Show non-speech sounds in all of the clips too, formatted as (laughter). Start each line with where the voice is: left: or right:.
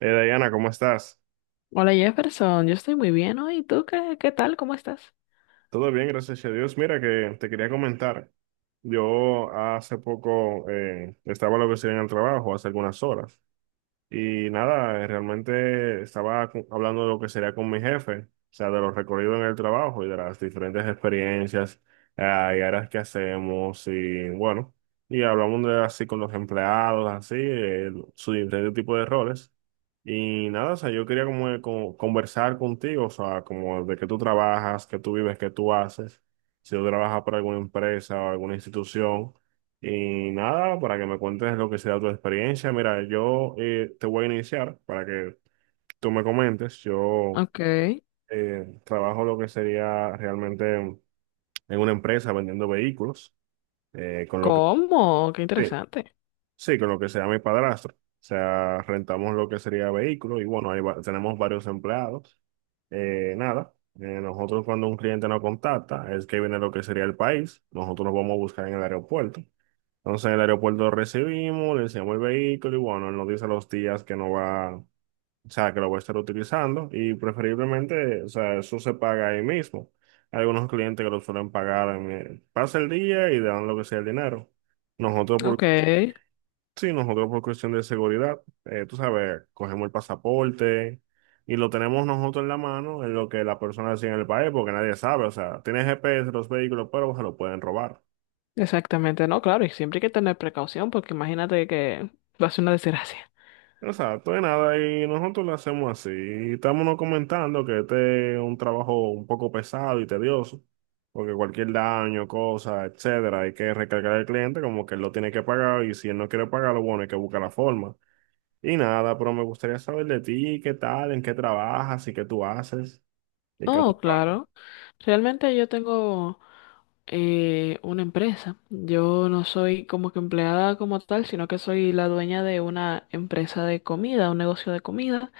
right: Diana, ¿cómo estás?
left: Hola Jefferson, yo estoy muy bien hoy. ¿Tú qué tal? ¿Cómo estás?
right: Todo bien, gracias a Dios. Mira que te quería comentar. Yo hace poco estaba lo que sería en el trabajo, hace algunas horas. Y nada, realmente estaba hablando de lo que sería con mi jefe, o sea, de los recorridos en el trabajo y de las diferentes experiencias y áreas que hacemos y bueno, y hablamos de así con los empleados, así, su diferente tipo de roles. Y nada, o sea, yo quería como, como conversar contigo, o sea, como de qué tú trabajas, qué tú vives, qué tú haces, si tú trabajas para alguna empresa o alguna institución. Y nada, para que me cuentes lo que sea tu experiencia. Mira, yo te voy a iniciar para que tú me comentes. Yo
left: Ok.
right: trabajo lo que sería realmente en una empresa vendiendo vehículos, con lo que,
left: ¿Cómo? Qué
right: sí,
left: interesante.
right: sí, con lo que sea mi padrastro. O sea, rentamos lo que sería vehículos y bueno, tenemos varios empleados. Nada, Nosotros cuando un cliente nos contacta, es que viene lo que sería el país, nosotros nos vamos a buscar en el aeropuerto. Entonces en el aeropuerto lo recibimos, le enseñamos el vehículo y bueno, él nos dice los días que no va, o sea, que lo va a estar utilizando y preferiblemente, o sea, eso se paga ahí mismo. Hay algunos clientes que lo suelen pagar pasa el día y dan lo que sea el dinero. Nosotros por,
left: Ok.
right: sí, Nosotros por cuestión de seguridad, tú sabes, cogemos el pasaporte y lo tenemos nosotros en la mano en lo que la persona decía en el país porque nadie sabe, o sea, tiene GPS los vehículos, pero se lo pueden robar.
left: Exactamente. No, claro, y siempre hay que tener precaución porque imagínate que va a ser una desgracia.
right: Exacto, de nada, y nosotros lo hacemos así. Estamos no comentando que este es un trabajo un poco pesado y tedioso, porque cualquier daño, cosa, etcétera, hay que recargar al cliente como que él lo tiene que pagar y si él no quiere pagarlo, bueno, hay que buscar la forma. Y nada, pero me gustaría saber de ti, qué tal, en qué trabajas y qué tú haces y cómo
left: Oh,
right: trabajas.
left: claro. Realmente yo tengo una empresa. Yo no soy como que empleada como tal, sino que soy la dueña de una empresa de comida, un negocio de comida.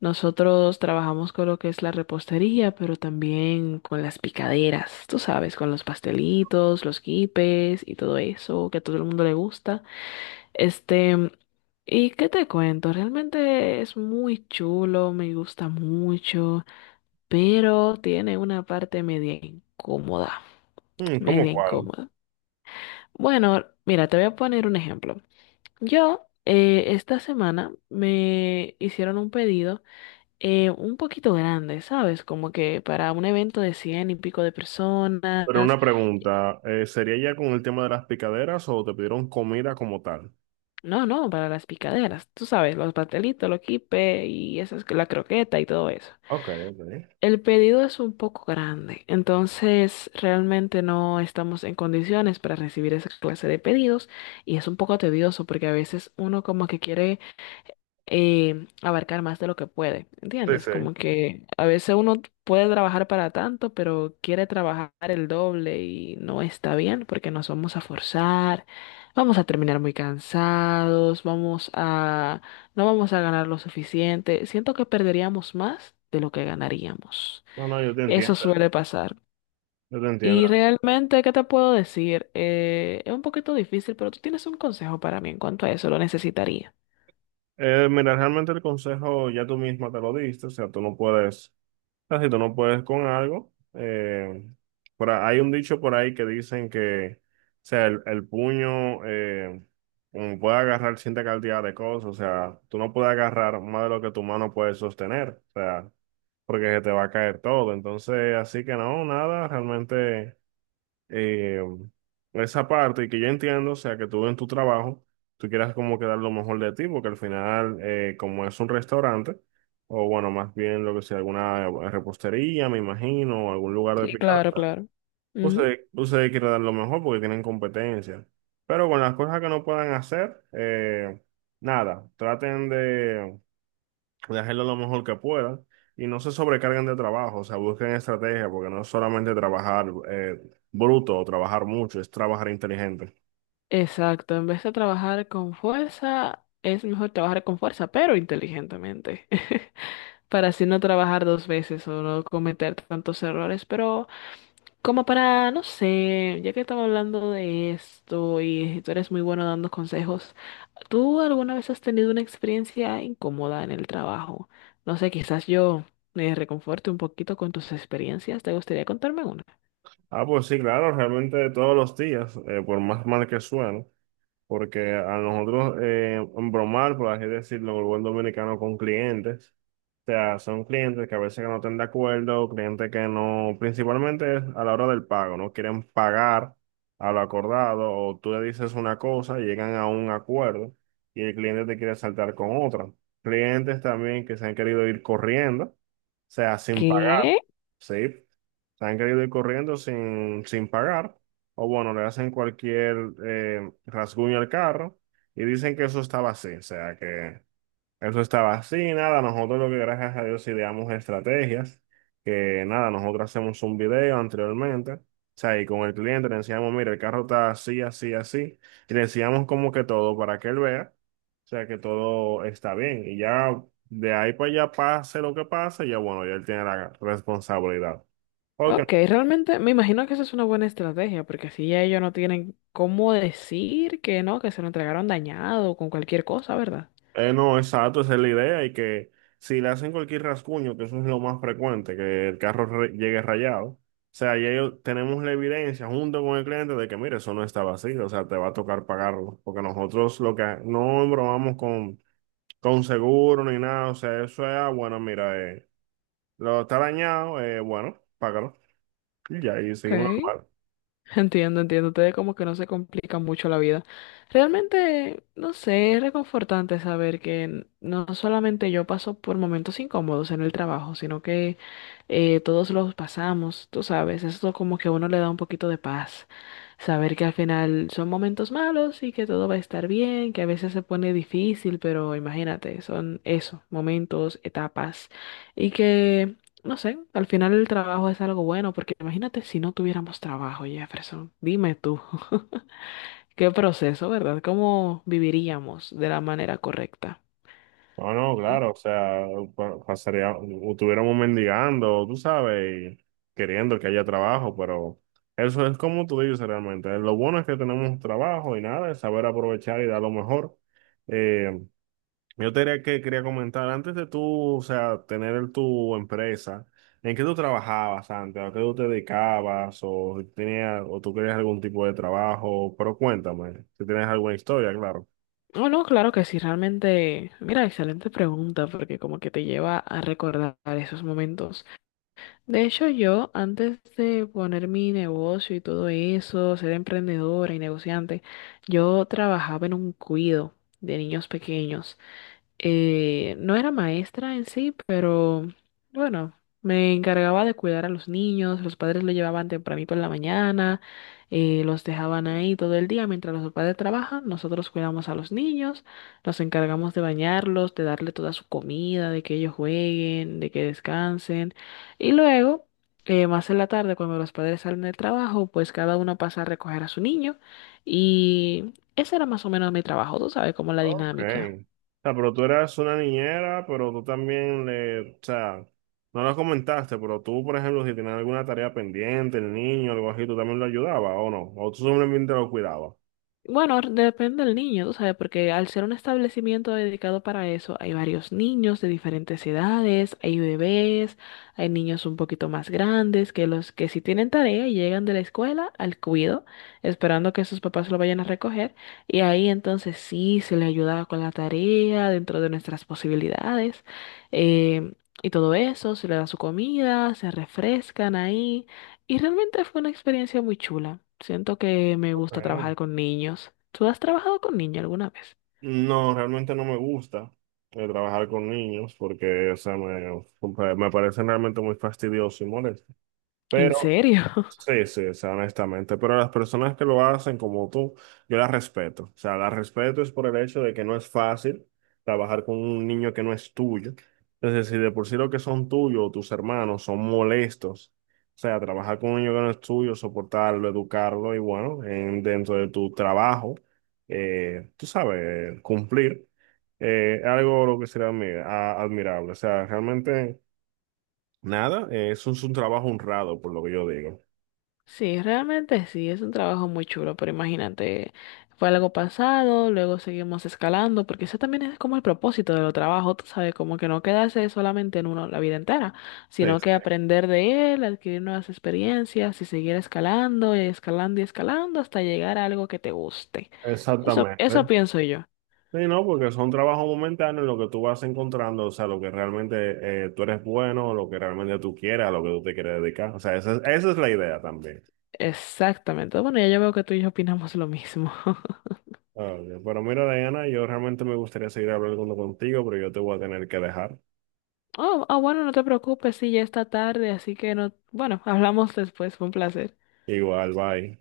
left: Nosotros trabajamos con lo que es la repostería, pero también con las picaderas, tú sabes, con los pastelitos, los quipes y todo eso que a todo el mundo le gusta. Este, ¿Y qué te cuento? Realmente es muy chulo, me gusta mucho, pero tiene una parte media incómoda,
right: Mm, ¿cómo
left: media
right: cuál?
left: incómoda. Bueno, mira, te voy a poner un ejemplo. Yo esta semana me hicieron un pedido un poquito grande, ¿sabes? Como que para un evento de cien y pico de personas.
right: Pero una pregunta, ¿sería ya con el tema de las picaderas o te pidieron comida como tal?
left: No, no, para las picaderas. Tú sabes, los pastelitos, los quipes y esas, la croqueta y todo eso.
right: Ok, ok.
left: El pedido es un poco grande, entonces realmente no estamos en condiciones para recibir esa clase de pedidos y es un poco tedioso porque a veces uno como que quiere abarcar más de lo que puede,
right: Sí,
left: ¿entiendes?
right: sí.
left: Como que a veces uno puede trabajar para tanto, pero quiere trabajar el doble y no está bien porque nos vamos a forzar, vamos a terminar muy cansados, no vamos a ganar lo suficiente. Siento que perderíamos más de lo que ganaríamos.
right: No, no, yo te
left: Eso
right: entiendo.
left: suele pasar.
right: Yo te entiendo.
left: Y realmente, ¿qué te puedo decir? Es un poquito difícil, pero tú tienes un consejo para mí en cuanto a eso, lo necesitaría.
right: Mira, realmente el consejo ya tú misma te lo diste, o sea, tú no puedes, o sea, si tú no puedes con algo, hay un dicho por ahí que dicen que, o sea, el puño puede agarrar cierta cantidad de cosas, o sea, tú no puedes agarrar más de lo que tu mano puede sostener, o sea, porque se te va a caer todo, entonces, así que no, nada, realmente eh, esa parte y que yo entiendo, o sea, que tú en tu trabajo, tú quieras como que dar lo mejor de ti, porque al final, como es un restaurante, o bueno, más bien lo que sea, alguna repostería, me imagino, o algún lugar de
left: Sí,
right: picada,
left: claro, claro. Ujú.
right: ustedes quieren dar lo mejor porque tienen competencia. Pero con las cosas que no puedan hacer, nada, traten de hacerlo lo mejor que puedan y no se sobrecarguen de trabajo, o sea, busquen estrategia, porque no es solamente trabajar bruto o trabajar mucho, es trabajar inteligente.
left: Exacto, en vez de trabajar con fuerza, es mejor trabajar con fuerza, pero inteligentemente, (laughs) para así no trabajar dos veces o no cometer tantos errores, pero como para, no sé, ya que estamos hablando de esto y tú eres muy bueno dando consejos, ¿tú alguna vez has tenido una experiencia incómoda en el trabajo? No sé, quizás yo me reconforte un poquito con tus experiencias, ¿te gustaría contarme una?
right: Ah, pues sí, claro, realmente todos los días, por más mal que suene, porque a nosotros embromar, por así decirlo, el buen dominicano con clientes, o sea, son clientes que a veces que no están de acuerdo, clientes que no, principalmente es a la hora del pago, no quieren pagar a lo acordado, o tú le dices una cosa, llegan a un acuerdo y el cliente te quiere saltar con otra. Clientes también que se han querido ir corriendo, o sea, sin pagar,
left: ¿Qué?
right: ¿sí? Se han querido ir corriendo sin pagar o bueno, le hacen cualquier rasguño al carro y dicen que eso estaba así, o sea, que eso estaba así, nada, nosotros lo que gracias a Dios ideamos estrategias, que nada, nosotros hacemos un video anteriormente, o sea, y con el cliente le enseñamos, mira, el carro está así, así, así, y le enseñamos como que todo para que él vea, o sea, que todo está bien, y ya de ahí para allá pase lo que pase, ya bueno, ya él tiene la responsabilidad.
left: Ok,
right: Porque
left: realmente me imagino que esa es una buena estrategia, porque así ya ellos no tienen cómo decir que no, que se lo entregaron dañado o con cualquier cosa, ¿verdad?
right: No, exacto, esa es la idea y que si le hacen cualquier rasguño, que eso es lo más frecuente, que el llegue rayado, o sea, tenemos la evidencia junto con el cliente de que, mire, eso no estaba así, o sea, te va a tocar pagarlo, porque nosotros lo que no bromamos con seguro ni nada, o sea, eso es, ah, bueno, mira, lo está dañado, bueno, págalo, y ya, y
left: Ok.
right: seguimos normal.
left: Entiendo, entiendo. Ustedes como que no se complican mucho la vida. Realmente, no sé, es reconfortante saber que no solamente yo paso por momentos incómodos en el trabajo, sino que todos los pasamos, tú sabes. Eso como que a uno le da un poquito de paz. Saber que al final son momentos malos y que todo va a estar bien, que a veces se pone difícil, pero imagínate, son eso, momentos, etapas. Y que no sé, al final el trabajo es algo bueno, porque imagínate si no tuviéramos trabajo, Jefferson. Dime tú, (laughs) qué proceso, ¿verdad? ¿Cómo viviríamos de la manera correcta?
right: No, no,
left: Sí.
right: claro, o sea, pasaría, o estuviéramos mendigando, tú sabes, y queriendo que haya trabajo, pero eso es como tú dices realmente. Lo bueno es que tenemos trabajo y nada, es saber aprovechar y dar lo mejor. Eh, yo te diría que quería comentar, antes de tú, o sea, tener tu empresa, ¿en qué tú trabajabas antes? ¿A qué tú te dedicabas? ¿O tenías, o tú querías algún tipo de trabajo? Pero cuéntame, si tienes alguna historia, claro.
left: Oh, no, claro que sí, realmente, mira, excelente pregunta, porque como que te lleva a recordar esos momentos. De hecho, yo, antes de poner mi negocio y todo eso, ser emprendedora y negociante, yo trabajaba en un cuido de niños pequeños. No era maestra en sí, pero bueno, me encargaba de cuidar a los niños, los padres lo llevaban tempranito en la mañana, los dejaban ahí todo el día mientras los padres trabajan, nosotros cuidamos a los niños, nos encargamos de bañarlos, de darle toda su comida, de que ellos jueguen, de que descansen y luego... más en la tarde, cuando los padres salen del trabajo, pues cada uno pasa a recoger a su niño y ese era más o menos mi trabajo, tú sabes, como la
right: Ok.
left: dinámica.
right: O sea, pero tú eras una niñera, pero tú también le, o sea, no lo comentaste, pero tú, por ejemplo, si tenías alguna tarea pendiente, el niño, algo así, tú también lo ayudabas, ¿o no? O tú simplemente lo cuidabas.
left: Bueno, depende del niño, tú sabes, porque al ser un establecimiento dedicado para eso, hay varios niños de diferentes edades, hay bebés, hay niños un poquito más grandes que los que sí tienen tarea y llegan de la escuela al cuido, esperando que sus papás lo vayan a recoger, y ahí entonces sí se le ayuda con la tarea dentro de nuestras posibilidades, eh, y todo eso, se le da su comida, se refrescan ahí. Y realmente fue una experiencia muy chula. Siento que me gusta
right: Okay,
left: trabajar con niños. ¿Tú has trabajado con niños alguna vez?
right: no, realmente no me gusta trabajar con niños porque, o sea, me parecen realmente muy fastidiosos y molestos.
left: ¿En
right: Pero
left: serio? (laughs)
right: sí, sí, o sea, honestamente, pero las personas que lo hacen como tú, yo las respeto. O sea, las respeto es por el hecho de que no es fácil trabajar con un niño que no es tuyo. Entonces, si de por sí lo que son tuyos o tus hermanos son molestos, o sea, trabajar con un niño que no es tuyo, soportarlo, educarlo y bueno, dentro de tu trabajo, tú sabes, cumplir, algo lo que será admirable. O sea, realmente... Nada, eso es un trabajo honrado, por lo que yo digo.
left: Sí, realmente sí, es un trabajo muy chulo, pero imagínate, fue algo pasado, luego seguimos escalando, porque ese también es como el propósito de los trabajos, tú sabes, como que no quedarse solamente en uno la vida entera, sino que
right: Este,
left: aprender de él, adquirir nuevas experiencias y seguir escalando y escalando y escalando hasta llegar a algo que te guste. Eso
right: exactamente.
left: pienso yo.
right: Sí, no, porque son trabajos momentáneos lo que tú vas encontrando, o sea, lo que realmente tú eres bueno, lo que realmente tú quieres, a lo que tú te quieres dedicar. O sea, esa es la idea también.
left: Exactamente. Bueno, ya yo veo que tú y yo opinamos lo mismo. (laughs)
right: Ah, ok. Pero mira, Diana, yo realmente me gustaría seguir hablando contigo, pero yo te voy a tener que dejar.
left: Oh, ah, bueno, no te preocupes, sí, ya está tarde, así que no, bueno, hablamos después, fue un placer.
right: Igual, bye.